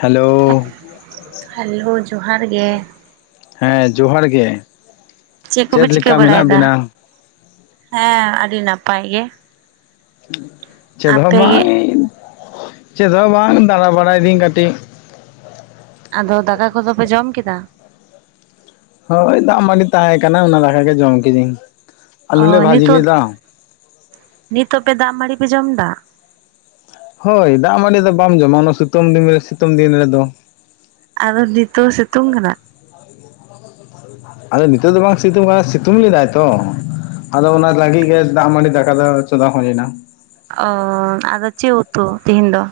Hello hello ᱡᱚᱦᱟᱨ ᱜᱮ ᱦᱮᱸ ᱡᱚᱦᱟᱨ ᱜᱮ ᱠᱚᱯᱮ ᱪᱮᱫ ᱪᱤᱠᱟᱹ ᱞᱮᱠᱟ ᱢᱮᱱᱟᱜ ᱵᱟᱲᱟᱭᱮᱫᱟ? ᱵᱤᱱᱟ? ᱦᱮᱸ ᱟᱹᱰᱤ ᱱᱟᱯᱟᱭ ᱜᱮ ᱾ ᱪᱮᱫ ᱦᱚᱸ ᱵᱟᱝ ᱤᱧ, ᱪᱮᱫ ᱦᱚᱸ ᱵᱟᱝ ᱫᱟᱬᱟ ᱵᱟᱲᱟᱭᱤᱫᱟᱹᱧ ᱠᱟᱹᱴᱤᱡ ᱾ ᱟᱫᱚ ᱫᱟᱠᱟ ᱠᱚᱫᱚ ᱯᱮ ᱡᱚᱢ ᱠᱮᱫᱟ? ᱦᱚᱭ ᱫᱟᱜ ᱢᱟᱺᱰᱤ ᱛᱟᱦᱮᱸ ᱠᱟᱱᱟ ᱚᱱᱟ ᱫᱟᱠᱟ ᱜᱮ ᱡᱚᱢ ᱠᱤᱫᱟᱹᱧ ᱾ ᱚᱻ ᱱᱤᱛᱚᱜ, ᱱᱤᱛ ᱦᱚᱸᱯᱮ ᱫᱟᱜ ᱢᱟᱺᱰᱤ ᱯᱮ ᱡᱚᱢ ᱮᱫᱟ ᱾ ᱦᱚᱭ, ᱫᱟᱜ ᱢᱟᱺᱰᱤ ᱫᱚ ᱵᱟᱢ ᱡᱚᱢᱟ ᱚᱱᱟ ᱥᱤᱛᱩᱝ ᱫᱤᱱ ᱨᱮ ᱥᱤᱛᱩᱝ ᱫᱤᱱ ᱨᱮᱫᱚ ᱾ ᱟᱫᱚ ᱱᱤᱛᱚᱜ ᱦᱚᱸ ᱥᱤᱛᱩᱝ ᱠᱟᱱᱟ? ᱟᱹᱭ ᱟᱫᱚ ᱱᱤᱛᱚᱜ ᱫᱚ ᱵᱟᱝ ᱥᱤᱛᱩᱝ ᱠᱟᱱᱟ ᱥᱤᱛᱩᱝ ᱞᱮᱫᱟᱭ ᱛᱚ ᱾ ᱟᱫᱚ ᱚᱱᱟ ᱞᱟᱹᱜᱤᱫ ᱜᱮ ᱫᱟᱜ ᱢᱟᱺᱰᱤ ᱫᱟᱠᱟ ᱫᱚ ᱪᱚᱸᱫᱟ ᱦᱩᱭ ᱮᱱᱟ ᱾ ᱚ ᱚ ᱟᱫᱚ ᱪᱮᱫ ᱩᱛᱩ ᱛᱮᱦᱤᱧ ᱫᱚ?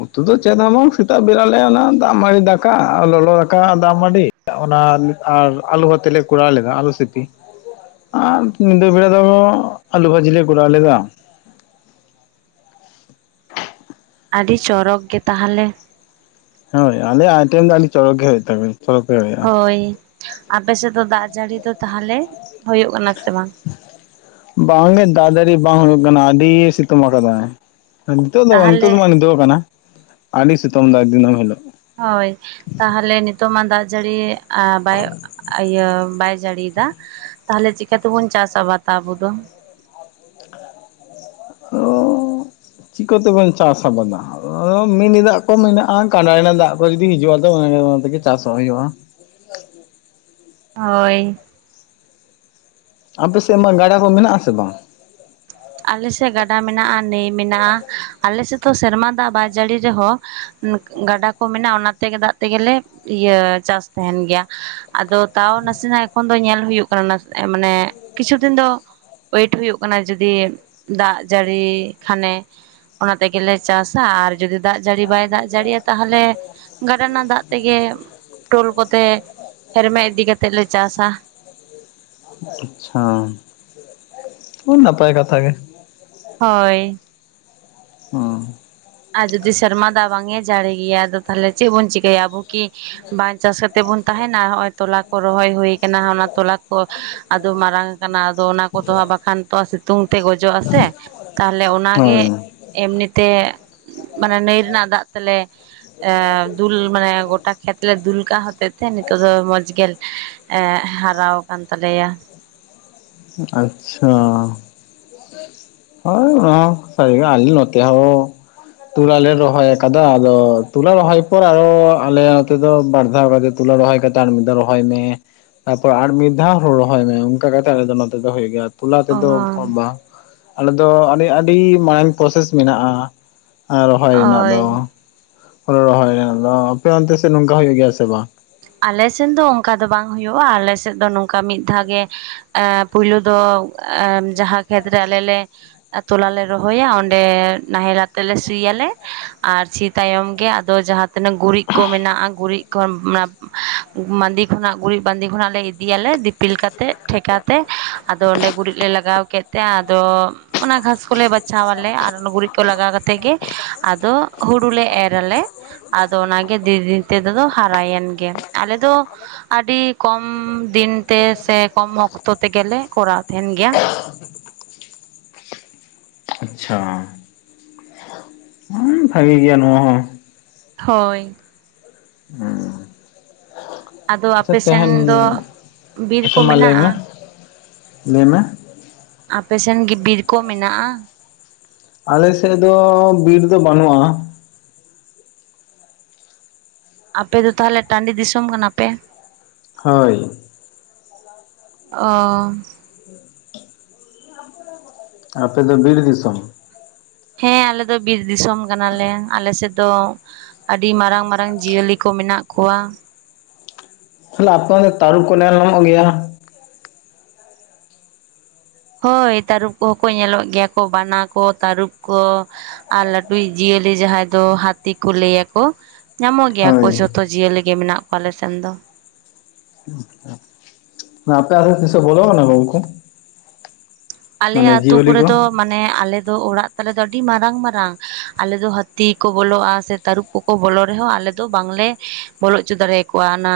ᱩᱛᱩ ᱫᱚ ᱪᱮᱫ ᱦᱚᱸ ᱵᱟᱝ ᱥᱮᱛᱟᱜ ᱵᱮᱨ ᱟᱞᱮ ᱚᱱᱟ ᱫᱟᱜ ᱢᱟᱺᱰᱤ ᱫᱟᱠᱟ ᱟᱨ ᱞᱚᱞᱚ ᱫᱟᱠᱟ ᱫᱟᱜ ᱢᱟᱺᱰᱤ ᱾ ᱚᱱᱟ ᱟᱨ ᱟᱞᱩ ᱵᱷᱟᱛᱮ ᱞᱮ ᱠᱚᱨᱟᱣ ᱞᱮᱫᱟ ᱟᱹᱞᱩ ᱥᱤᱯᱤ ᱾ ᱟᱨ ᱧᱤᱫᱟᱹ ᱵᱮᱲᱟ ᱫᱚ ᱟᱹᱞᱩ ᱵᱷᱟᱹᱡᱤ ᱞᱮ ᱠᱚᱨᱟᱣ ᱞᱮᱫᱟ ᱾ ᱟᱹᱰᱤ ᱪᱚᱨᱚᱠ ᱜᱮ ᱛᱟᱦᱚᱞᱮ ᱾ ᱦᱚᱭ ᱟᱞᱮᱭᱟᱜ ᱟᱭᱴᱮᱢ ᱫᱚ ᱟᱹᱰᱤ ᱪᱚᱨᱚᱠ ᱜᱮ ᱛᱚᱵᱮ ᱾ ᱦᱚᱭ ᱟᱯᱮ ᱥᱮᱫ ᱫᱚ ᱫᱟᱜ ᱡᱟᱹᱲᱤ ᱫᱚ ᱛᱟᱦᱚᱞᱮ ᱦᱩᱭᱩᱜ ᱠᱟᱱᱟ ᱥᱮ ᱵᱟᱝ? ᱵᱟᱝᱜᱮ ᱫᱟᱜ ᱡᱟᱹᱲᱤ ᱵᱟᱝ ᱦᱩᱭᱩᱜ ᱠᱟᱱᱟ ᱟᱹᱰᱤ ᱥᱤᱛᱩᱝ ᱟᱠᱟᱫᱟᱭ ᱾ ᱱᱤᱛᱚᱜ ᱫᱚ ᱵᱟᱝ ᱱᱤᱛᱚᱜ ᱛᱟᱦᱚᱞᱮ ᱫᱚ ᱢᱟ ᱱᱤᱫᱟᱹᱣ ᱟᱠᱟᱱᱟ ᱟᱹᱰᱤ ᱥᱤᱛᱚᱝ ᱫᱟ ᱫᱤᱱ ᱦᱤᱞᱚᱜ ᱾ ᱦᱚᱭ ᱛᱟᱦᱚᱞᱮ ᱱᱤᱛᱚᱜ ᱢᱟ ᱫᱟᱜ ᱡᱟᱹᱲᱤ ᱟᱨ ᱵᱟᱭ ᱤᱭᱟᱹ ᱵᱟᱭ ᱡᱟᱹᱲᱤᱭᱫᱟ ᱛᱟᱦᱮᱞᱮ ᱪᱤᱠᱟᱹᱛᱮᱵᱩᱱ ᱪᱟᱥ ᱟᱵᱟᱫᱟ ᱟᱵᱚ ᱫᱚ? ᱚ ᱚ ᱪᱤᱠᱟᱹᱛᱮᱵᱚᱱ ᱪᱟᱥ ᱟᱵᱟᱫᱟ? ᱚ ᱢᱤᱱᱤ ᱫᱟᱜ ᱠᱚ ᱢᱮᱱᱟᱜᱼᱟ ᱠᱟᱸᱰᱟ ᱨᱮᱱᱟᱜ ᱫᱟᱜ ᱠᱚ ᱡᱩᱫᱤ ᱦᱤᱡᱩᱜᱼᱟ ᱛᱚ ᱚᱱᱟ ᱛᱮᱜᱮ ᱪᱟᱥᱚ ᱦᱩᱭᱩᱜᱼᱟ ᱾ ᱦᱚᱭ ᱟᱯᱮ ᱥᱮᱫᱢᱟ ᱜᱟᱰᱟ ᱦᱚᱸ ᱢᱮᱱᱟᱜ ᱟᱥᱮ ᱵᱟᱝ ᱾ ᱟᱞᱮ ᱥᱮᱫ ᱜᱟᱰᱟ ᱢᱮᱱᱟᱜᱼᱟ ᱱᱟᱹᱭ ᱢᱮᱱᱟᱜᱼᱟ, ᱟᱞᱮ ᱥᱮᱫ ᱫᱚ ᱥᱮᱨᱢᱟ ᱫᱟᱜ ᱵᱟᱭ ᱡᱟᱹᱲᱤ ᱨᱮᱦᱚᱸ ᱜᱟᱰᱟ ᱠᱚ ᱢᱮᱱᱟᱜᱼᱟ ᱚᱱᱟᱛᱮᱜᱮ ᱫᱟᱜ ᱛᱮᱜᱮᱞᱮᱼᱼ ᱤᱭᱟᱹ ᱪᱟᱥ ᱛᱟᱦᱮᱱ ᱜᱮᱭᱟ ᱟᱫᱚ ᱛᱟᱣ ᱱᱟᱥᱮᱱᱟᱜ ᱮᱠᱷᱚᱱ ᱫᱚ ᱧᱮᱞ ᱦᱩᱭᱩᱜ ᱠᱟᱱᱟ ᱮ ᱢᱟᱱᱮ ᱠᱤᱪᱷᱩ ᱫᱤᱱ ᱫᱚ ᱚᱭᱮᱴ ᱦᱩᱭᱩᱜ ᱠᱟᱱᱟ ᱡᱩᱫᱤ ᱫᱟᱜ ᱡᱟᱹᱲᱤ ᱠᱷᱟᱱᱮ ᱾ ᱚᱱᱟ ᱛᱮᱜᱮᱞᱮ ᱪᱟᱥᱟ ᱟᱨ ᱡᱩᱫᱤ ᱫᱟᱜ ᱡᱟᱹᱲᱤ ᱵᱟᱭ ᱫᱟᱜ ᱡᱟᱹᱲᱤᱭᱟ ᱛᱟᱦᱚᱞᱮ ᱜᱟᱰᱟ ᱨᱮᱱᱟᱜ ᱫᱟᱜ ᱛᱮᱜᱮ ᱴᱳᱞ ᱠᱚᱛᱮ ᱦᱮᱨᱢᱮᱫ ᱤᱫᱤ ᱠᱟᱛᱮᱫ ᱞᱮ ᱪᱟᱥᱟ [inaudible] ᱟᱪᱪᱷᱟ, ᱱᱟᱯᱟᱭ ᱠᱟᱛᱷᱟ ᱜᱮ ᱾ ᱦᱚᱭ ᱾ ᱦᱚᱸ ᱟᱨ ᱡᱩᱫᱤ ᱥᱮᱨᱢᱟ ᱫᱟᱜ ᱵᱟᱝ ᱮ ᱡᱟᱹᱲᱤ ᱜᱮᱭᱟ ᱟᱫᱚ ᱛᱟᱦᱚᱞᱮ ᱪᱮᱫ ᱵᱚᱱ ᱪᱤᱠᱟᱹᱭᱟ ᱟᱵᱚ ᱠᱤ? ᱵᱟᱝ ᱪᱟᱥ ᱠᱟᱛᱮ ᱵᱚᱱ ᱛᱟᱦᱮᱱᱟ ᱱᱚᱜ-ᱚᱭ ᱛᱚᱞᱟ ᱠᱚ ᱨᱚᱦᱚᱭ ᱦᱩᱭ ᱟᱠᱟᱱᱟ ᱚᱱᱟ ᱛᱚᱞᱟ ᱠᱚ ᱟᱫᱚ ᱢᱟᱨᱟᱝᱼᱼ ᱟᱫᱚ ᱚᱱᱟ ᱠᱚ ᱫᱚ ᱵᱟᱠᱷᱟᱱ ᱛᱚ ᱥᱤᱛᱩᱝ ᱛᱮ ᱜᱚᱡᱚᱜ ᱟᱥᱮ ᱛᱟᱦᱚᱞᱮ ᱚᱱᱟᱜᱮ ᱦᱳᱭ ᱮᱢᱱᱤ ᱛᱮ ᱢᱟᱱᱮ ᱱᱟᱹᱭ ᱨᱮᱱᱟᱜ ᱫᱟᱜ ᱛᱮᱞᱮ ᱮ ᱫᱩᱞ ᱢᱟᱱᱮ ᱜᱚᱴᱟ ᱠᱷᱮᱛ ᱞᱮ ᱫᱩᱞᱠᱟᱜ ᱦᱚᱛᱮᱫ ᱛᱮ ᱱᱤᱛᱚᱜ ᱫᱚ ᱢᱚᱡᱽ ᱜᱮ ᱾ ᱦᱮᱸ ᱦᱟᱨᱟᱣ ᱟᱠᱟᱱ ᱛᱟᱞᱮᱭᱟ ᱾ ᱟᱪᱪᱷᱟ ᱾ ᱦᱳᱭ ᱱᱚᱣᱟ [unintelligible] ᱱᱚᱛᱮ ᱦᱚᱸ᱾ ᱛᱚᱲᱟ ᱞᱮ ᱨᱚᱦᱚᱭ ᱟᱠᱟᱫᱟ ᱟᱫᱚ ᱛᱚᱞᱟ ᱨᱚᱦᱚᱭ ᱯᱚᱨ ᱟᱨᱚ ᱟᱞᱮ ᱱᱚᱛᱮ ᱫᱚ ᱵᱟᱨ ᱫᱷᱟᱣ ᱠᱟᱛᱮᱫ ᱛᱚᱞᱟ ᱨᱚᱦᱚᱭ ᱠᱟᱛᱮᱜ ᱟᱨ ᱢᱤᱫ ᱫᱷᱟᱣ ᱨᱚᱦᱚᱭ ᱢᱮ ᱛᱟᱯᱚᱨ ᱟᱨ ᱢᱤᱫ ᱫᱷᱟᱣ ᱨᱚᱦᱚᱭ ᱢᱮ ᱚᱱᱠᱟ ᱠᱟᱛᱮ ᱟᱞᱮ ᱫᱚ ᱱᱚᱛᱮ ᱫᱚ ᱦᱩᱭᱩᱜ ᱜᱮᱭᱟ ᱛᱩᱞᱟ ᱚ ᱛᱮᱫᱚ ᱵᱟᱝ᱾ ᱟᱞᱮ ᱫᱚ ᱟᱹᱰᱤ ᱟᱹᱰᱤ ᱢᱟᱨᱟᱝ ᱯᱨᱚᱥᱮᱥ ᱢᱮᱱᱟᱜᱼᱟ ᱦᱟᱸ ᱨᱚᱦᱚᱭ ᱨᱮᱱᱟᱜ ᱫᱚ ᱦᱳᱭ ᱾ ᱦᱳᱲᱳ ᱨᱚᱦᱚᱭ ᱨᱮᱱᱟᱜ ᱫᱚ ᱟᱯᱮ ᱚᱱᱛᱮ ᱥᱮᱫ ᱱᱚᱝᱠᱟ ᱦᱩᱭᱩᱜ ᱜᱮᱭᱟ ᱥᱮ ᱵᱟᱝ? ᱟᱞᱮ ᱥᱮᱱ ᱫᱚ ᱚᱱᱠᱟ ᱫᱚ ᱵᱟᱝ ᱦᱩᱭᱩᱜᱼᱟ, ᱟᱞᱮ ᱥᱮᱫ ᱫᱚ ᱱᱚᱝᱠᱟ ᱢᱤᱫ ᱫᱷᱟᱣ ᱜᱮ ᱾ ᱟᱸ ᱯᱩᱭᱞᱩ ᱫᱚ ᱡᱟᱦᱟᱸ ᱠᱷᱮᱛᱨᱮ ᱟᱞᱮ ᱞᱮ ᱟ ᱛᱚᱞᱟ ᱞᱮ ᱨᱚᱦᱚᱭᱟ ᱚᱸᱰᱮ ᱱᱟᱦᱮᱞ ᱟᱛᱮ ᱞᱮ ᱥᱤᱭᱟᱞᱮ ᱟᱨ ᱥᱤ ᱛᱟᱭᱚᱢ ᱜᱮ ᱟᱫᱚ ᱡᱟᱦᱟᱸ ᱛᱱᱟ. ᱜ ᱜᱩᱨᱤᱡ ᱠᱚ ᱢᱮᱱᱟᱜᱼᱟ ᱜᱩᱨᱤᱡ ᱠᱚ ᱢᱟᱫᱤ ᱠᱷᱚᱱᱟᱜ ᱜᱩᱨᱤᱡ ᱵᱟᱸᱫᱤ ᱠᱷᱚᱱᱟᱜ ᱞᱮ ᱤᱫᱤᱭᱟᱞᱮ ᱫᱤᱯᱤᱞ ᱠᱟᱛᱮᱫ ᱴᱷᱮᱠᱟ ᱛᱮ ᱟᱫᱚ ᱚᱸᱰᱮ ᱜᱩᱨᱤᱡ ᱞᱮ ᱞᱟᱜᱟᱣ ᱠᱮᱫ ᱛᱮ ᱟᱫᱚ ᱢᱟᱱᱮ ᱜᱷᱟᱥ ᱠᱚᱞᱮ ᱵᱟᱪᱷᱟᱣ ᱟᱞᱮ ᱟᱨ ᱚᱱᱟ ᱜᱩᱨᱤᱡ ᱠᱚ ᱞᱟᱜᱟᱣ ᱠᱟᱛᱮ ᱜᱮ ᱟᱫᱚ ᱦᱩᱲᱩ ᱞᱮ ᱮᱨ ᱟᱞᱮ ᱟᱫᱚ ᱚᱱᱟᱜᱮ ᱫᱤᱱ ᱫᱤᱱ ᱛᱮᱫᱚ ᱦᱟᱨᱟᱭᱮᱱ ᱜᱮ ᱟᱞᱮ ᱫᱚ ᱟᱹᱰᱤ ᱠᱚᱢ ᱫᱤᱱᱛᱮ ᱥᱮ ᱠᱚᱢ ᱚᱠᱛᱚ ᱛᱮᱜᱮᱞᱮ ᱠᱚᱨᱟᱣ ᱛᱟᱦᱮᱱ ᱜᱮᱭᱟ ᱟᱪᱪᱷᱟ ᱩ ᱵᱷᱟᱜᱮ ᱜᱮᱭᱟ ᱱᱚᱣᱟ ᱦᱚ ᱦᱳᱭ [inaudible] ᱟᱫᱚ ᱟᱪᱪᱷᱟ ᱟᱯᱮ ᱛᱮᱦᱮᱧ ᱥᱮᱱ ᱫᱚ ᱵᱤᱨ ᱟᱪᱪᱷᱟ ᱠᱚ ᱢᱟ ᱞᱟᱹᱭ ᱢᱮ ᱢᱮᱱᱟᱜᱼᱟ ᱞᱟᱹᱭ ᱢᱮ ᱟᱯᱮ ᱥᱮᱱ ᱜᱤ ᱵᱤᱨ ᱠᱚ ᱢᱮᱱᱟᱜᱼᱟ ᱟᱞᱮᱥᱮᱫ ᱫᱚ ᱵᱤᱨ ᱫᱚ ᱵᱟᱹᱱᱩᱜᱼᱟ ᱟᱯᱮ ᱫᱚ ᱛᱟᱦᱚᱞᱮ ᱴᱟᱺᱰᱤ ᱫᱤᱥᱚᱢ ᱠᱟᱱᱟ ᱯᱮ ᱦᱳᱭ ᱚ [inaudible] ᱟᱯᱮ ᱫᱚ ᱵᱤᱨ ᱫᱤᱥᱚᱢ ᱦᱮᱸ ᱟᱞᱮ ᱫᱚ ᱵᱤᱨ ᱫᱤᱥᱚᱢ ᱠᱟᱱᱟᱞᱮ ᱟᱞᱮ ᱥᱮᱫ ᱫᱚ ᱟᱹᱰᱤ ᱢᱟᱨᱟᱝ ᱢᱟᱨᱟᱝ ᱡᱤᱭᱟᱹᱞᱤ ᱠᱚ ᱢᱮᱱᱟᱜ ᱠᱚᱣᱟ ᱛᱟᱦᱮ ᱟᱯᱮ ᱛᱟᱨᱩᱵᱽ ᱠᱚ ᱱᱮᱞ ᱧᱟᱢᱚᱜ ᱜᱮᱭᱟ ᱦᱳᱭ ᱛᱟᱹᱨᱩᱯ ᱠᱚᱦᱚᱸ ᱠᱚ ᱧᱮᱞᱚᱜ ᱜᱮᱭᱟ ᱠᱚ ᱵᱟᱱᱟ ᱠᱚ ᱛᱟᱹᱨᱩᱯ ᱠᱚ ᱟᱨ ᱞᱟᱹᱴᱩᱭᱤᱡ ᱡᱤᱭᱟᱹᱞᱤ ᱡᱟᱦᱟᱸᱭ ᱫᱚ ᱦᱟᱹᱛᱤ ᱠᱚ ᱞᱟᱹᱭ ᱟᱠᱚ ᱧᱟᱢᱚᱜ ᱜᱮᱭᱟ ᱠᱚ ᱦᱳᱭ ᱡᱚᱛᱚ ᱡᱤᱭᱟᱹᱞᱤ ᱜᱮ ᱢᱮᱱᱟᱜ ᱠᱚᱣᱟ ᱟᱞᱮ ᱥᱮᱱ ᱫᱚ [unintelligible] ᱟᱯᱮ ᱟᱛᱮ ᱛᱤᱥᱚᱜ ᱵᱚᱞᱚ ᱠᱟᱱᱟ ᱜᱚᱝᱠᱮ᱾ ᱟᱞᱮ ᱟᱛᱩ ᱠᱚᱨᱮ ᱠᱚ ᱫᱚ ᱢᱟᱱᱮ ᱟᱞᱮ ᱫᱚ ᱚᱲᱟᱜ ᱛᱟᱞᱮ ᱫᱚ ᱟᱹᱰᱤ ᱢᱟᱨᱟᱝ ᱢᱟᱨᱟᱝ ᱟᱞᱮ ᱫᱚ ᱦᱟᱹᱛᱤ ᱠᱚ ᱵᱚᱞᱚᱜᱼᱟ ᱥᱮ ᱛᱟᱹᱨᱩᱵ ᱠᱚ ᱠᱚ ᱵᱚᱞᱚ ᱨᱮᱦᱚᱸ ᱟᱞᱮ ᱫᱚ ᱵᱟᱝᱞᱮ ᱵᱚᱞᱚ ᱦᱚᱪᱚ ᱫᱟᱲᱮᱭᱟ ᱠᱚᱣᱟ ᱚᱱᱟ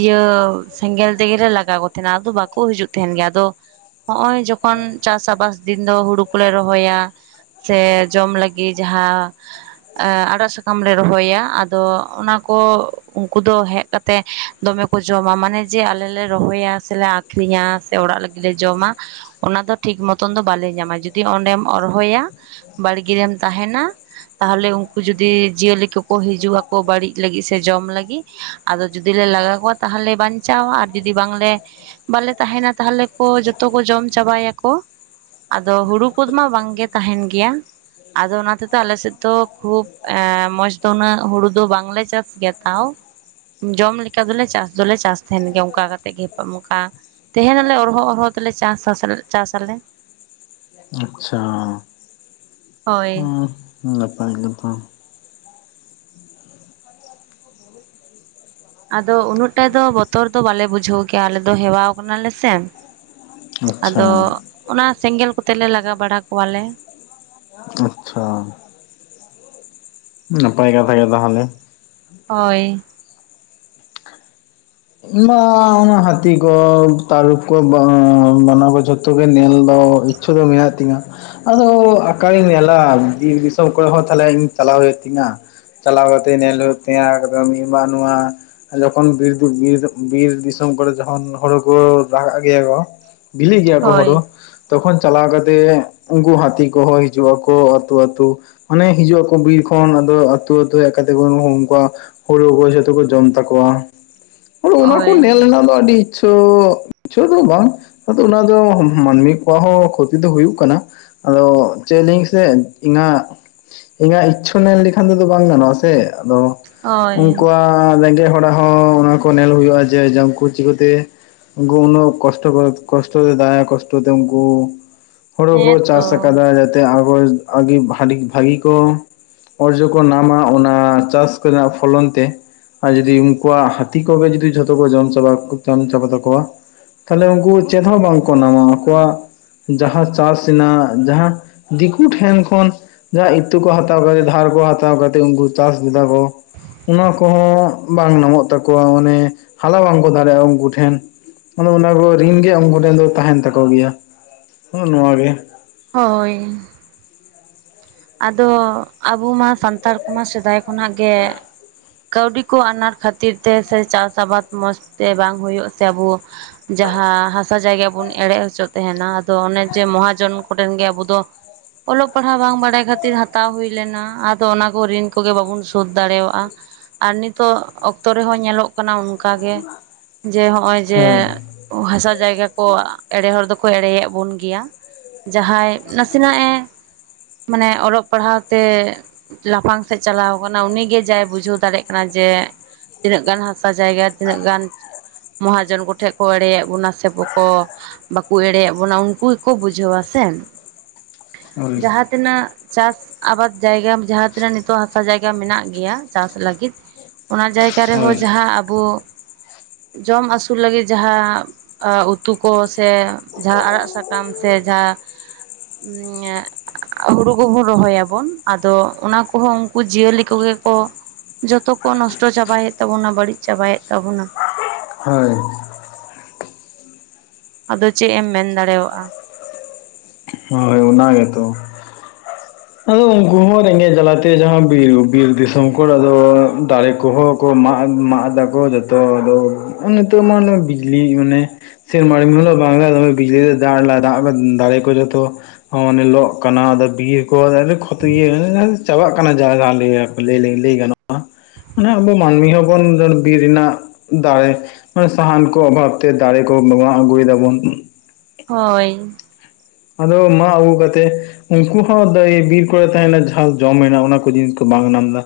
ᱤᱭᱟᱹ ᱥᱮᱸᱜᱮᱞ ᱛᱮᱜᱮᱞᱮ ᱞᱟᱜᱟ ᱠᱚ ᱛᱟᱦᱮᱱᱟ ᱟᱫᱚ ᱵᱟᱠᱚ ᱦᱤᱡᱩᱜ ᱛᱟᱦᱮᱱ ᱜᱮᱭᱟ ᱟᱫᱚ ᱦᱚᱜᱼᱚᱭ ᱡᱚᱠᱷᱚᱱ ᱪᱟᱥ ᱟᱵᱟᱥ ᱫᱤᱱ ᱫᱚ ᱦᱩᱲᱩ ᱠᱚᱞᱮ ᱨᱚᱦᱚᱭᱟ ᱥᱮ ᱡᱚᱢ ᱞᱟᱹᱜᱤᱫ ᱡᱟᱦᱟᱸ ᱮ ᱟᱲᱟᱜ ᱥᱟᱠᱟᱢ ᱞᱮ ᱨᱚᱦᱚᱭᱟ ᱟᱫᱚ ᱚᱱᱟ ᱠᱚ ᱩᱱᱠᱩ ᱫᱚ ᱦᱮᱡ ᱠᱟ ᱛᱮ ᱫᱚᱢᱮ ᱠᱚ ᱡᱚᱢᱟ ᱢᱟᱱᱮ ᱡᱮ ᱟᱞᱮ ᱞᱮ ᱨᱚᱦᱚᱭᱟ ᱥᱮᱞᱮ ᱟᱠᱷᱨᱤᱧᱟ ᱥᱮ ᱚᱲᱟᱜ ᱞᱟᱹᱜᱤᱫᱞᱮ ᱡᱚᱢᱟ ᱚᱱᱟ ᱫᱚ ᱴᱷᱤᱠ ᱢᱚᱛᱚᱱ ᱫᱚ ᱵᱟᱞᱮ ᱧᱟᱢᱟ ᱡᱩᱫᱤ ᱚᱸᱰᱮᱢ ᱚᱨᱦᱚᱭᱟ ᱵᱟᱲᱜᱮ ᱨᱮᱢ ᱛᱟᱦᱮᱱᱟ ᱛᱟᱦᱚᱞᱮ ᱩᱱᱠᱩ ᱡᱩᱫᱤ ᱡᱤᱭᱟᱹᱞᱤ ᱠᱚᱠᱚ ᱦᱤᱡᱩᱜ ᱟᱠᱚ ᱵᱟᱹᱲᱤᱡ ᱞᱟᱹᱜᱤᱫ ᱥᱮ ᱡᱚᱢ ᱞᱟᱹᱜᱤᱫ ᱟᱫᱚ ᱡᱩᱫᱤ ᱞᱮ ᱞᱟᱜᱟ ᱠᱚᱣᱟ ᱛᱟᱦᱚᱞᱮ ᱵᱟᱧᱪᱟᱣᱟ ᱟᱨ ᱡᱩᱫᱤ ᱵᱟᱝᱞᱮ ᱵᱟᱞᱮ ᱛᱟᱦᱮᱱᱟ ᱛᱟᱦᱞᱮ ᱠᱚ ᱡᱚᱛᱚ ᱠᱚ ᱡᱚᱢ ᱪᱟᱵᱟᱭᱟᱠᱚ ᱟᱫᱚ ᱦᱩᱲᱩ ᱠᱚᱫᱚ ᱢᱟ ᱵᱟᱝ ᱜᱮ ᱛᱟᱦᱮᱱ ᱜᱮᱭᱟ ᱟᱫᱚ ᱚᱱᱟ ᱛᱮᱫᱚ ᱟᱞᱮᱥᱮᱫ ᱫᱚ ᱠᱷᱩᱵ ᱮ ᱢᱚᱸᱡᱽ ᱫᱚ ᱩᱱᱟᱹᱜ ᱦᱩᱲᱩ ᱫᱚ ᱵᱟᱝᱞᱮ ᱪᱟᱥ ᱜᱮᱭᱟ ᱛᱟᱣ ᱡᱚᱢ ᱞᱮᱠᱟ ᱫᱚᱞᱮ ᱪᱟᱥ ᱫᱚᱞᱮ ᱪᱟᱥ ᱛᱟᱦᱮᱱ ᱜᱮ ᱚᱱᱠᱟ ᱠᱟᱛᱮᱜ ᱜᱮ ᱦᱮᱯᱟ ᱢᱚᱠᱟ ᱛᱟᱦᱮᱱᱟᱞᱮ ᱚᱨᱦᱚ ᱚᱨᱦᱚ ᱛᱮᱞᱮ ᱪᱟᱥ‌ ᱟᱥᱮ ᱪᱟᱥ ᱟᱞᱮ ᱟᱪᱪᱷᱟ ᱦᱳᱭ ᱦᱩᱸ ᱱᱟᱯᱟᱭ ᱠᱟᱛᱷᱟ ᱟᱫᱚ ᱩᱱᱟᱹᱜ ᱴᱟᱜ ᱫᱚ ᱵᱚᱛᱚᱨ ᱫᱚ ᱵᱟᱞᱮ ᱵᱩᱡᱷᱟᱹᱣ ᱜᱮᱭᱟ ᱟᱞᱮ ᱫᱚ ᱦᱮᱣᱟᱣ ᱠᱟᱱᱟ ᱞᱮ ᱥᱮ ᱟᱪᱪᱷᱟ ᱟᱫᱚ ᱚᱱᱟ ᱥᱮᱸᱜᱮᱞ ᱠᱚᱛᱮ ᱞᱮ ᱞᱟᱜᱟ ᱵᱟᱲᱟ ᱠᱚᱣᱟᱞᱮ ᱟᱪᱪᱷᱟ ᱱᱟᱯᱟᱭ ᱠᱟᱛᱷᱟ ᱜᱮ ᱛᱟᱦᱞᱮ ᱦᱳᱭ ᱢᱟ ᱚᱱᱟ ᱦᱟᱹᱛᱤ ᱠᱚ ᱛᱟᱨᱩᱯ ᱠᱚ ᱵᱟᱱᱟ ᱠᱚ ᱡᱷᱚᱛᱚ ᱜᱮ ᱧᱮᱞ ᱫᱚ ᱤᱪᱪᱷᱟ ᱫᱚ ᱢᱮᱱᱟᱜ ᱛᱤᱧᱟᱹ᱾ ᱟᱫᱚ ᱟᱠᱟᱨᱤᱧ ᱧᱮᱞᱟ ᱵᱤᱨ ᱫᱤᱥᱚᱢ ᱠᱚᱨᱮ ᱦᱚᱸ ᱛᱟᱦᱮ ᱤᱧ ᱪᱟᱞᱟᱣ ᱦᱳᱭᱳᱜ ᱛᱤᱧᱟ ᱪᱟᱞᱟᱣ ᱠᱟᱛᱮᱜ ᱧᱮᱞ ᱦᱩᱭᱩᱜ ᱛᱤᱧᱟ ᱮᱠᱫᱚᱢ [unintelligible] ᱱᱚᱶᱟ ᱡᱚᱠᱷᱚᱱ ᱵᱤᱨ [inaudible] ᱵᱤᱨ ᱵᱤᱨ ᱫᱤᱥᱚᱢ ᱠᱚᱨᱮ ᱡᱚᱠᱷᱚᱱ ᱦᱳᱲᱳ ᱠᱚ ᱨᱟᱠᱟᱜ ᱜᱮᱭᱟ ᱠᱚ ᱵᱤᱞᱤᱜ ᱜᱮᱭᱟ ᱠᱚ ᱦᱳᱭ ᱦᱳᱲᱳ ᱛᱚᱠᱷᱚᱱ ᱪᱟᱞᱟᱣ ᱠᱟᱛᱮᱜ ᱩᱱᱠᱩ ᱦᱟᱹᱛᱤ ᱠᱚᱦᱚᱸ ᱦᱤᱡᱩᱜ ᱟᱠᱚ ᱟᱹᱛᱩ ᱟᱹᱛᱩ ᱢᱟᱱᱮ ᱦᱤᱡᱩᱜ ᱟᱠᱚ ᱵᱤᱨ ᱠᱷᱚᱱ ᱟᱫᱚ ᱟᱹᱛᱩ ᱟᱹᱛᱩ ᱦᱮᱡ ᱠᱟᱛᱮ ᱠᱚ ᱦᱚᱦᱚ ᱩᱱᱠᱩᱣᱟ ᱦᱩᱲᱩ ᱠᱚ ᱡᱚᱛᱚ ᱠᱚ ᱡᱚᱢ ᱛᱟᱠᱚᱣᱟ ᱚᱱᱟ ᱠᱚ ᱦᱳᱭ ᱧᱮᱞ ᱨᱮᱱᱟᱜ ᱫᱚ ᱟᱹᱰᱤ ᱪᱳ [inaudible] ᱫᱚ ᱵᱟᱝ ᱟᱫᱚ ᱚᱱᱟ ᱫᱚ ᱢᱟᱹᱱᱢᱤ ᱠᱚᱣᱟᱜ ᱦᱚᱸ ᱠᱷᱚᱛᱤ ᱫᱚ ᱦᱩᱭᱩᱜ ᱠᱟᱱᱟ ᱟᱫᱚ ᱪᱮᱫᱞᱤᱧ ᱥᱮ ᱤᱱᱟᱹᱜ ᱤᱧᱟᱹᱜ ᱤᱪᱪᱷᱟᱹ ᱱᱮᱱ ᱞᱮᱠᱷᱟᱱ ᱛᱮᱫᱚ ᱵᱟᱝ ᱜᱟᱱᱚᱜᱼᱟ ᱥᱮ ᱟᱫᱚ ᱦᱳᱭ ᱩᱱᱠᱩᱣᱟᱜ ᱨᱮᱸᱜᱮᱡ ᱦᱚᱲᱟᱜ ᱦᱚᱸ ᱚᱱᱟ ᱠᱚ ᱧᱮᱞ ᱦᱩᱭᱩᱜᱼᱟ ᱡᱮ ᱡᱚᱢᱠᱚ ᱪᱤᱠᱟᱹᱛᱮ ᱩᱱᱠᱩ ᱩᱱᱟᱹᱜ ᱠᱚᱥᱴᱚ ᱠᱚ, ᱠᱚᱥᱴᱚ ᱫᱟᱭᱟ ᱠᱚᱥᱴᱚ ᱛᱮ ᱩᱱᱠᱩ ᱦᱳᱲᱳ ᱠᱚ ᱪᱟᱥ ᱦᱮᱸᱛᱚ ᱠᱟᱫᱟ ᱡᱟᱛᱮ ᱟᱵᱚ [unintelligible] ᱵᱷᱟᱹᱜᱤ ᱠᱚ ᱚᱨᱡᱚ ᱠᱚ ᱱᱟᱢᱟ ᱚᱱᱟ ᱪᱟᱥ ᱠᱚ ᱨᱮᱱᱟᱜ ᱯᱷᱚᱞᱚᱱ ᱛᱮ ᱟᱨ ᱡᱩᱫᱤ ᱩᱱᱠᱩᱣᱟᱜ ᱛᱤ ᱠᱚᱜᱮ ᱡᱩᱫᱤ ᱡᱷᱚᱛᱚ ᱠᱚ ᱡᱚᱢ ᱪᱟᱵᱟ ᱡᱚᱱ ᱪᱟᱵᱟ ᱛᱟᱠᱚᱣᱟ ᱛᱟᱦᱞᱮ ᱩᱱᱠᱩ ᱪᱮᱫ ᱦᱚᱸ ᱵᱟᱝᱠᱚ ᱱᱟᱢᱟ ᱟᱠᱚᱣᱟᱜ ᱡᱟᱦᱟᱸ ᱪᱟᱥ ᱨᱮᱱᱟᱜ ᱡᱟᱦᱟᱸ ᱫᱤᱠᱩ ᱴᱷᱮᱱ ᱠᱷᱚᱱ ᱡᱟᱦᱟᱸ ᱤᱛᱟᱹ ᱠᱚ ᱦᱟᱛᱟᱣ ᱠᱟᱛᱮ ᱫᱷᱟᱨ ᱠᱚ ᱦᱟᱛᱟᱣ ᱠᱟᱛᱮ ᱩᱱᱠᱩ ᱪᱟᱥ ᱞᱮᱫᱟ ᱠᱚ ᱚᱱᱟ ᱠᱚᱦᱚᱸ ᱵᱟᱝ ᱱᱟᱢᱚᱜ ᱛᱟᱠᱚᱣᱟ ᱢᱟᱱᱮ ᱦᱟᱞᱟ ᱵᱟᱝᱠᱚ ᱫᱟᱲᱮᱭᱟᱜᱼᱟ ᱩᱱᱠᱩ ᱴᱷᱮᱱ ᱚᱱᱚ ᱚᱱᱟ ᱠᱚ ᱨᱤᱱ ᱜᱮ ᱩᱱᱠᱩᱴᱷᱮᱱ ᱫᱚ ᱛᱟᱦᱮᱱ ᱛᱟᱠᱚ ᱜᱮᱭᱟ ᱱᱚᱣᱟ ᱜᱮ ᱦᱳᱭ ᱟᱫᱚ ᱟᱵᱚ ᱢᱟ ᱥᱟᱱᱛᱟᱲ ᱠᱚᱢᱟ ᱥᱮᱫᱟᱭ ᱠᱷᱚᱱᱟᱜ ᱜᱮ ᱠᱟᱹᱣᱰᱤ ᱠᱚ ᱟᱱᱟᱴ ᱠᱷᱟᱹᱛᱤᱨ ᱛᱮ ᱥᱮ ᱪᱟᱥ ᱟᱵᱟᱫ ᱢᱚᱸᱡᱽ ᱛᱮ ᱵᱟᱝ ᱦᱳᱭᱳᱜ ᱥᱮ ᱟᱵᱚ ᱡᱟᱦᱟᱸ ᱦᱟᱥᱟ ᱡᱟᱭᱜᱟ ᱵᱚᱱ ᱮᱲᱮ ᱦᱚᱪᱚᱜ ᱛᱟᱦᱮᱱᱟ ᱟᱫᱚ ᱚᱱᱮ ᱡᱮ ᱢᱚᱦᱟᱡᱚᱱ ᱠᱚᱴᱷᱮᱱ ᱜᱮ ᱟᱵᱚ ᱫᱚ ᱚᱞᱚᱜ ᱯᱟᱲᱦᱟᱣ ᱵᱟᱝ ᱵᱟᱲᱟᱭ ᱠᱷᱟᱹᱛᱤᱨ ᱦᱟᱛᱟᱣ ᱦᱩᱭ ᱞᱮᱱᱟ, ᱟᱫᱚ ᱚᱱᱟ ᱠᱚ ᱨᱤᱱ ᱠᱚᱜᱮ ᱵᱟᱵᱚᱱ ᱥᱳᱫᱷ ᱫᱟᱲᱮᱭᱟᱜᱼᱟ᱾ ᱟᱨ ᱱᱤᱛᱚᱜ ᱚᱠᱛᱚ ᱨᱮᱦᱚᱸ ᱧᱮᱞᱚᱜ ᱠᱟᱱᱟ ᱚᱱᱠᱟᱜᱮ, ᱡᱮ ᱱᱚᱜᱼᱚᱭ ᱡᱮ ᱦᱳᱭ ᱦᱟᱥᱟ ᱡᱟᱭᱜᱟ ᱠᱚ ᱮᱲᱮ ᱦᱚᱲ ᱫᱚᱠᱚ ᱮᱲᱮᱭᱮᱫ ᱵᱚᱱ ᱜᱮᱭᱟ᱾ ᱡᱟᱦᱟᱸᱭ ᱱᱟᱥᱮᱱᱟ ᱮ ᱢᱟᱱᱮ ᱚᱞᱚᱜ ᱯᱟᱲᱦᱟᱣ ᱛᱮ ᱞᱟᱯᱷᱟᱝ ᱥᱮᱫ ᱪᱟᱞᱟᱣ ᱠᱟᱱᱟ ᱩᱱᱤᱜᱮ ᱡᱟᱭ ᱵᱩᱡᱷᱟᱹᱣ ᱫᱟᱲᱮᱭᱟᱜ ᱠᱟᱱᱟ ᱡᱮ ᱛᱤᱱᱟᱹᱜ ᱜᱟᱱ ᱦᱟᱥᱟ ᱡᱟᱭᱜᱟ ᱛᱤᱱᱟᱹᱜ ᱜᱟᱱ ᱢᱚᱦᱟᱡᱚᱱ ᱠᱚᱴᱷᱮᱱ ᱠᱚ ᱮᱲᱮ-ᱮᱫ ᱵᱚᱱᱟ ᱥᱮ ᱵᱚᱠᱚ ᱵᱟᱠᱚ ᱮᱲᱮ ᱮᱫ ᱵᱚᱱᱟ ᱩᱱᱠᱩ ᱜᱮᱠᱚ ᱵᱩᱡᱷᱟᱹᱣᱟ ᱥᱮ [unintelligible] ᱡᱟᱦᱟᱸ ᱛᱤᱱᱟᱹᱜ ᱪᱟᱥ ᱟᱵᱟᱫᱽ ᱡᱟᱭᱜᱟ ᱡᱟᱦᱟᱸ ᱛᱤᱱᱟᱹᱜ ᱱᱤᱛᱚᱜ ᱦᱟᱥᱟ ᱡᱟᱭᱜᱟ ᱢᱮᱱᱟᱜ ᱜᱮᱭᱟ ᱪᱟᱥ ᱞᱟᱹᱜᱤᱫ ᱚᱱᱟ ᱡᱟᱭᱜᱟ ᱨᱮᱦᱚᱸ ᱦᱳᱭ ᱡᱟᱦᱟᱸ ᱟᱵᱚ ᱡᱚᱢ ᱟᱹᱥᱩᱞ ᱞᱟᱹᱜᱤᱜ ᱡᱟᱦᱟᱸ ᱩᱛᱩ ᱠᱚ ᱥᱮ ᱡᱟᱦᱟᱸ ᱟᱲᱟᱜ ᱥᱟᱠᱟᱢ ᱥᱮ ᱡᱟ [unintelligible] ᱦᱩᱲᱩ ᱠᱚᱵᱚᱱ ᱨᱚᱦᱚᱭᱟᱵᱚᱱ ᱟᱫᱚ ᱚᱱᱟ ᱠᱚᱦᱚᱸ ᱩᱱᱠᱩ ᱡᱤᱭᱟᱹᱞᱤ ᱠᱚᱜᱮ ᱠᱚ ᱡᱚᱛᱚ ᱠᱚ ᱱᱚᱥᱴᱚ ᱪᱟᱵᱟᱭᱮᱫ ᱛᱟᱵᱚᱱᱟ ᱵᱟᱲᱤᱡ ᱪᱟᱵᱟᱭᱮᱫ ᱛᱟᱵᱚᱱᱟ ᱦᱳᱭ ᱟᱫᱚ ᱪᱮᱫ ᱮᱢ ᱢᱮᱱ ᱫᱟᱲᱮᱭᱟᱜ-ᱟ ᱦᱳᱭ ᱚᱱᱟ ᱜᱮ ᱛᱚ ᱟᱫᱚ ᱩᱱᱠᱩ ᱦᱚ ᱨᱮᱸᱜᱮᱡ ᱡᱟᱞᱟᱛᱮ ᱡᱟᱦᱟᱸ ᱵᱤᱨ ᱵᱤᱨ ᱫᱤᱥᱚᱢ ᱠᱚᱨᱮ ᱟᱫᱚ ᱫᱟᱨᱮ ᱠᱚᱦᱚᱸ ᱠᱚ ᱢᱟᱜ ᱢᱟᱜ ᱮᱫᱟᱠᱚ ᱡᱚᱛᱚ ᱛᱚ ᱟᱫᱚ ᱛᱚ [unintelligible] ᱵᱤᱡᱽᱞᱤ ᱢᱟᱱᱮ ᱥᱮᱨᱢᱟ [unintelligible] ᱵᱟᱝᱞᱟ ᱫᱚᱢᱮ ᱵᱤᱡᱽᱞᱤ ᱨᱮ ᱫᱟᱲ ᱫᱟᱜ ᱫᱟᱲᱮ ᱠᱚ ᱡᱚᱛᱚ ᱚᱱᱦᱤᱞᱚᱜ ᱠᱟᱱᱟ ᱟᱫᱚ ᱵᱤᱨ ᱠᱚᱨᱮ ᱠᱷᱚᱛᱤ [inaudible] ᱪᱟᱵᱟᱜ ᱠᱟᱱᱟ ᱡᱟᱹᱭ ᱞᱟᱹᱭ ᱜᱟᱱᱚᱜ-ᱟ ᱢᱟᱱᱮ ᱟᱵᱚ ᱢᱟᱹᱱᱢᱤ ᱦᱚᱵᱚᱱ ᱵᱤᱨ ᱨᱮᱱᱟᱜ ᱫᱟᱨᱮ ᱢᱟᱱᱮ ᱥᱟᱦᱟᱱ ᱠᱚ ᱚᱵᱷᱟᱵᱛᱮ ᱫᱟᱨᱮ ᱠᱚ ᱢᱟᱜ ᱟᱹᱜᱩᱭ ᱫᱟᱵᱚᱱ ᱦᱳᱭ ᱟᱫᱚ ᱢᱟᱜ ᱟᱜᱩ ᱠᱟᱛᱮ ᱩᱱᱠᱩ ᱦᱚᱸ ᱫᱚᱭ ᱵᱤᱨ ᱠᱚᱨᱮ ᱛᱟᱦᱮᱱᱟ ᱡᱟᱦᱟᱸ ᱡᱚᱢᱮᱱᱟ ᱚᱱᱟ ᱠᱚ ᱡᱤᱱᱤᱥ ᱠᱚ ᱵᱟᱝ ᱧᱟᱢ ᱫᱟ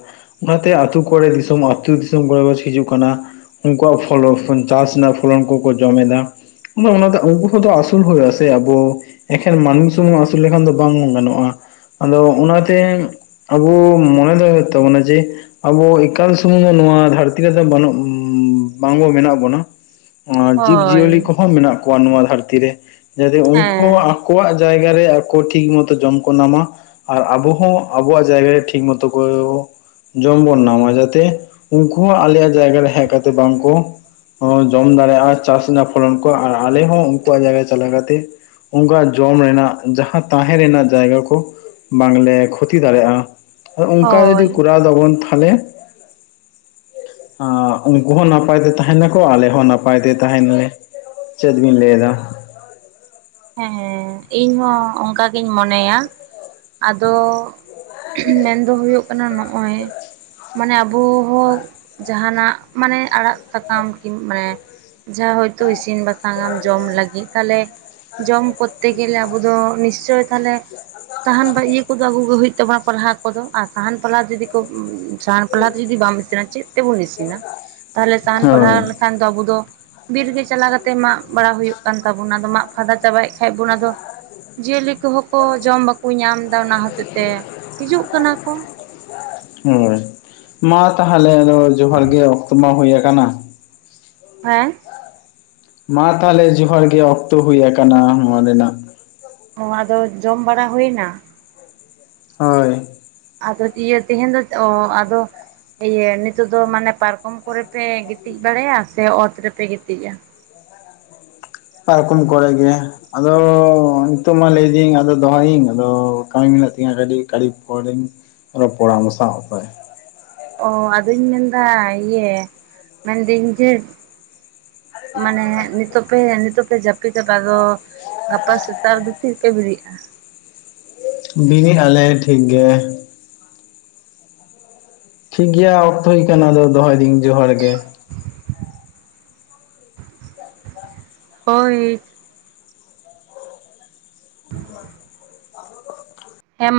ᱚᱱᱟᱛᱮ ᱟᱹᱛᱩ ᱠᱚᱨᱮ ᱫᱤᱥᱚᱢ ᱟᱹᱛᱩ ᱫᱤᱥᱚᱢ ᱠᱚᱨᱮ ᱠᱚ ᱦᱤᱡᱩᱜ ᱠᱟᱱᱟ ᱩᱱᱠᱩᱣᱟ ᱪᱟᱥ ᱨᱮᱱᱟᱜ ᱯᱷᱚᱞᱚᱱ ᱠᱚᱠᱚ ᱡᱚᱢ ᱮᱫᱟ᱾ ᱚᱱᱟ ᱫᱚ ᱩᱠᱩ ᱫᱚ ᱟᱥᱩᱞ ᱦᱩᱭ ᱟᱥᱮ ᱟᱵᱚ ᱮᱠᱷᱮᱱ ᱢᱟᱹᱱᱢᱤ ᱥᱩᱢᱩᱢ ᱟᱹᱥᱩᱞ ᱞᱮᱠᱷᱟᱱ ᱫᱚ ᱵᱟᱝ ᱜᱟᱱᱚᱜ-ᱟ᱾ ᱟᱫᱚ ᱚᱱᱟᱛᱮ ᱟᱵᱚ ᱢᱚᱱᱮ ᱫᱚ ᱦᱩᱭᱩᱜ ᱛᱟᱵᱚᱱᱟ ᱡᱮ ᱟᱵᱚ ᱮᱠᱟᱞ ᱥᱩᱢᱩᱝ ᱫᱚ ᱱᱚᱣᱟ ᱫᱷᱟᱹᱨᱛᱤ ᱨᱮᱫᱚ ᱵᱟᱹᱱᱩᱜ ᱵᱟᱝᱵᱚ ᱢᱮᱱᱟᱜ ᱵᱚᱱᱟ ᱡᱤᱵ ᱦᱳᱭ ᱡᱤᱭᱟᱹᱞᱤ ᱠᱚᱦᱚᱸ ᱢᱮᱱᱟᱜ ᱠᱚᱣᱟ ᱱᱚᱣᱟ ᱫᱷᱟᱹᱨᱛᱤ ᱨᱮ᱾ᱡᱟᱛᱮ ᱩᱱᱠᱩ ᱦᱮᱸ ᱟᱠᱚᱣᱟᱜ ᱡᱟᱭᱜᱟ ᱨᱮ ᱟᱠᱚ ᱴᱷᱤᱠ ᱢᱚᱛᱚ ᱡᱚᱢ ᱠᱚ ᱧᱟᱢᱟ ᱟᱨ ᱟᱵᱚ ᱦᱚᱸ ᱟᱵᱚᱣᱟᱜ ᱡᱟᱭᱜᱟ ᱨᱮ ᱴᱷᱤᱠ ᱢᱚᱛᱚ ᱠᱚ ᱡᱚᱢ ᱵᱚᱱ ᱱᱟᱢᱟ ᱡᱟᱛᱮ ᱩᱱᱠᱩ ᱟᱞᱮᱭᱟᱜ ᱡᱟᱭᱜᱟ ᱨᱮ ᱦᱮᱡ ᱠᱟᱛᱮ ᱵᱟᱝ ᱠᱚ ᱦᱚᱸ ᱡᱚᱢ ᱫᱟᱲᱮᱭᱟᱜᱼ-ᱟ ᱪᱟᱥ ᱨᱮᱱᱟᱜ ᱯᱷᱚᱞᱚᱱ ᱠᱚ ᱟᱨ ᱟᱞᱮ ᱦᱚᱸ ᱩᱱᱠᱩᱣᱟᱜ ᱡᱟᱭᱜᱟ ᱪᱟᱞᱟᱣ ᱠᱟᱛᱮ [unintelligible] ᱡᱚᱢ ᱨᱮᱱᱟᱜ ᱡᱟᱦᱟᱸ ᱛᱟᱦᱮᱸ ᱨᱮᱱᱟᱜ ᱡᱟᱭᱜᱟ ᱠᱚ ᱵᱟᱝᱞᱮ ᱠᱷᱚᱛᱤ ᱫᱟᱲᱮᱭᱟᱜ- ᱟ᱾ ᱚᱱᱠᱟ ᱡᱚᱫᱤ ᱦᱳᱭ ᱠᱚᱨᱟᱣ ᱫᱟᱵᱚᱱ ᱛᱟᱦᱚᱞᱮ ᱩᱱᱠᱩ ᱦᱚᱸ ᱱᱟᱯᱟᱭ ᱛᱮ ᱛᱟᱦᱮᱱᱟᱠᱚ ᱟᱞᱮ ᱦᱚᱸ ᱱᱟᱯᱟᱭ ᱛᱮ ᱛᱟᱦᱮᱱᱟᱞᱮ ᱪᱮᱫ ᱵᱤᱱ ᱞᱟᱹᱭ ᱮᱫᱟ? ᱦᱮᱸ ᱤᱧᱦᱚ ᱚᱱᱠᱟ ᱜᱤᱧ ᱢᱚᱱᱮᱭᱟ ᱟᱫᱚ ᱢᱮᱱ ᱫᱚ ᱦᱩᱭᱩᱜ ᱠᱟᱱᱟ ᱱᱚᱜ-ᱚᱭ ᱢᱟᱱᱮ ᱟᱵᱚ ᱦᱚᱸ ᱡᱟᱦᱟᱱᱟᱜ ᱢᱟᱱᱮ ᱟᱲᱟᱜ ᱥᱟᱠᱟᱢ ᱠᱤ ᱢᱟᱱᱮ ᱡᱟᱦᱟᱸ ᱦᱚᱭᱛᱳ ᱤᱥᱤᱱ ᱵᱟᱥᱟᱝᱟᱢ ᱡᱚᱢ ᱞᱟᱹᱜᱤᱫ ᱛᱟᱦᱚᱞᱮ ᱡᱚᱢ ᱠᱚᱨᱛᱮ ᱜᱮᱞᱮ ᱟᱵᱚ ᱫᱚ ᱱᱤᱥᱪᱚᱭ ᱛᱟᱦᱚᱞᱮ ᱥᱟᱦᱟᱱ ᱵᱟ ᱤᱭᱟᱹ ᱠᱚᱫᱚ ᱟᱹᱜᱩ ᱜᱮ ᱦᱩᱭᱩᱜ ᱛᱟᱵᱚᱱᱟ ᱯᱟᱞᱦᱟ ᱠᱚᱫᱚ ᱟᱨ ᱥᱟᱦᱟᱱ ᱯᱟᱞᱦᱟ ᱡᱩᱫᱤ ᱠᱚ ᱥᱟᱦᱟᱱ ᱯᱷᱟᱞᱦᱟ ᱛᱮ ᱡᱩᱫᱤ ᱵᱟᱢ ᱤᱥᱤᱱᱟ ᱪᱮᱫ ᱛᱮᱵᱚᱱ ᱤᱥᱤᱱᱟ? [unintelligible] ᱛᱟᱦᱚᱞᱮ ᱥᱟᱦᱟᱱ ᱯᱟᱞᱦᱟ ᱦᱳᱭ ᱞᱮᱠᱷᱟᱱ ᱫᱚ ᱟᱵᱚ ᱫᱚ ᱵᱤᱨ ᱜᱮ ᱪᱟᱞᱟᱣ ᱠᱟᱛᱮ ᱢᱟᱜ ᱵᱟᱲᱟ ᱦᱩᱭᱩᱜ ᱠᱟᱱ ᱛᱟᱵᱚᱱᱟ ᱟᱫᱚ ᱢᱟᱜ ᱯᱷᱟᱫᱟ ᱪᱟᱵᱟᱭᱮᱫ ᱠᱷᱟᱡ ᱵᱚ ᱚᱱᱟᱫᱚ ᱡᱤᱭᱟᱹᱞᱤ ᱠᱚᱦᱚᱸ ᱠᱚ ᱡᱚᱢ ᱵᱟᱠᱚ ᱧᱟᱢ ᱫᱟ ᱚᱱᱟ ᱦᱚᱛᱮᱜ ᱛᱮ ᱦᱤᱡᱩᱜ ᱠᱟᱱᱟ ᱠᱚ᱾ ᱦᱳᱭ ᱢᱟ ᱛᱟᱦᱚᱞᱮ ᱟᱫᱚ ᱡᱚᱦᱟᱨ ᱜᱮ ᱚᱠᱛᱚ ᱢᱟ ᱦᱩᱭ ᱟᱠᱟᱱᱟ᱾ ᱦᱮᱸ ᱢᱟ ᱛᱟᱦᱚᱞᱮ ᱡᱚᱦᱟᱨ ᱜᱤ ᱚᱠᱛᱚ ᱦᱩᱭ ᱟᱠᱟᱱᱟ ᱱᱚᱣᱟ ᱨᱮᱱᱟᱜ᱾ ᱚ ᱟᱫᱚ ᱡᱚᱢ ᱵᱟᱲᱟ ᱦᱩᱭᱱᱟ? ᱦᱳᱭ ᱟᱫᱚ ᱤᱭᱟᱹ ᱛᱮᱦᱮᱧ ᱫᱚ᱾ ᱚ ᱟᱫᱚ ᱤᱭᱟᱹ ᱱᱤᱛᱚᱜ ᱫᱚ ᱢᱟᱱᱮ ᱯᱟᱨᱠᱚᱢ ᱠᱚᱨᱮ ᱯᱮ ᱜᱤᱛᱤᱡ ᱵᱟᱲᱟᱭᱟ ᱥᱮ ᱚᱛ ᱨᱮᱯᱮ ᱜᱤᱛᱤᱡᱟ? ᱯᱟᱨᱠᱚᱢ ᱠᱚᱨᱮ ᱜᱮ᱾ ᱟᱫᱚ ᱱᱤᱛᱚᱜ ᱢᱟ ᱞᱟᱹᱭᱫᱤᱧ ᱟᱫᱚ ᱫᱚᱦᱚᱭᱤᱧ ᱟᱫᱚ ᱠᱟᱹᱢᱤ ᱢᱮᱱᱟᱜ ᱛᱤᱧᱟᱹ ᱠᱟᱹᱴᱤ ᱠᱟᱹᱴᱤ ᱯᱚᱨᱤᱧ ᱨᱚᱯᱚᱲᱟ ᱟᱢ ᱥᱟᱶ ᱦᱳᱭ ᱚᱻ ᱟᱫᱚᱧ ᱢᱮᱱᱫᱟ ᱤᱭᱟᱹ ᱢᱮᱱᱫᱟᱹᱧ ᱡᱮ ᱢᱟᱱᱮ ᱱᱤᱛᱚᱜ ᱯᱮ ᱱᱤᱛᱚᱜ ᱯᱮ ᱡᱟᱹᱯᱤᱫᱟ ᱫᱚ ᱜᱟᱯᱟ ᱥᱮᱛᱟᱜ ᱨᱮ ᱫᱚ ᱛᱤᱨᱮ ᱯᱮ ᱵᱮᱨᱤᱜᱼᱟ? ᱵᱤᱨᱤᱫ ᱟᱞᱮ ᱴᱷᱤᱠ ᱜᱮ᱾ ᱴᱷᱤᱠ ᱜᱮᱭᱟ ᱚᱠᱛᱚ ᱦᱩᱭ ᱠᱟᱱᱟ ᱟᱫᱚ ᱫᱚᱦᱚᱭᱫᱟᱹᱧ ᱡᱚᱦᱟᱨ ᱜᱮ ᱦᱳᱭ [inaudible] ᱦᱮᱢᱟ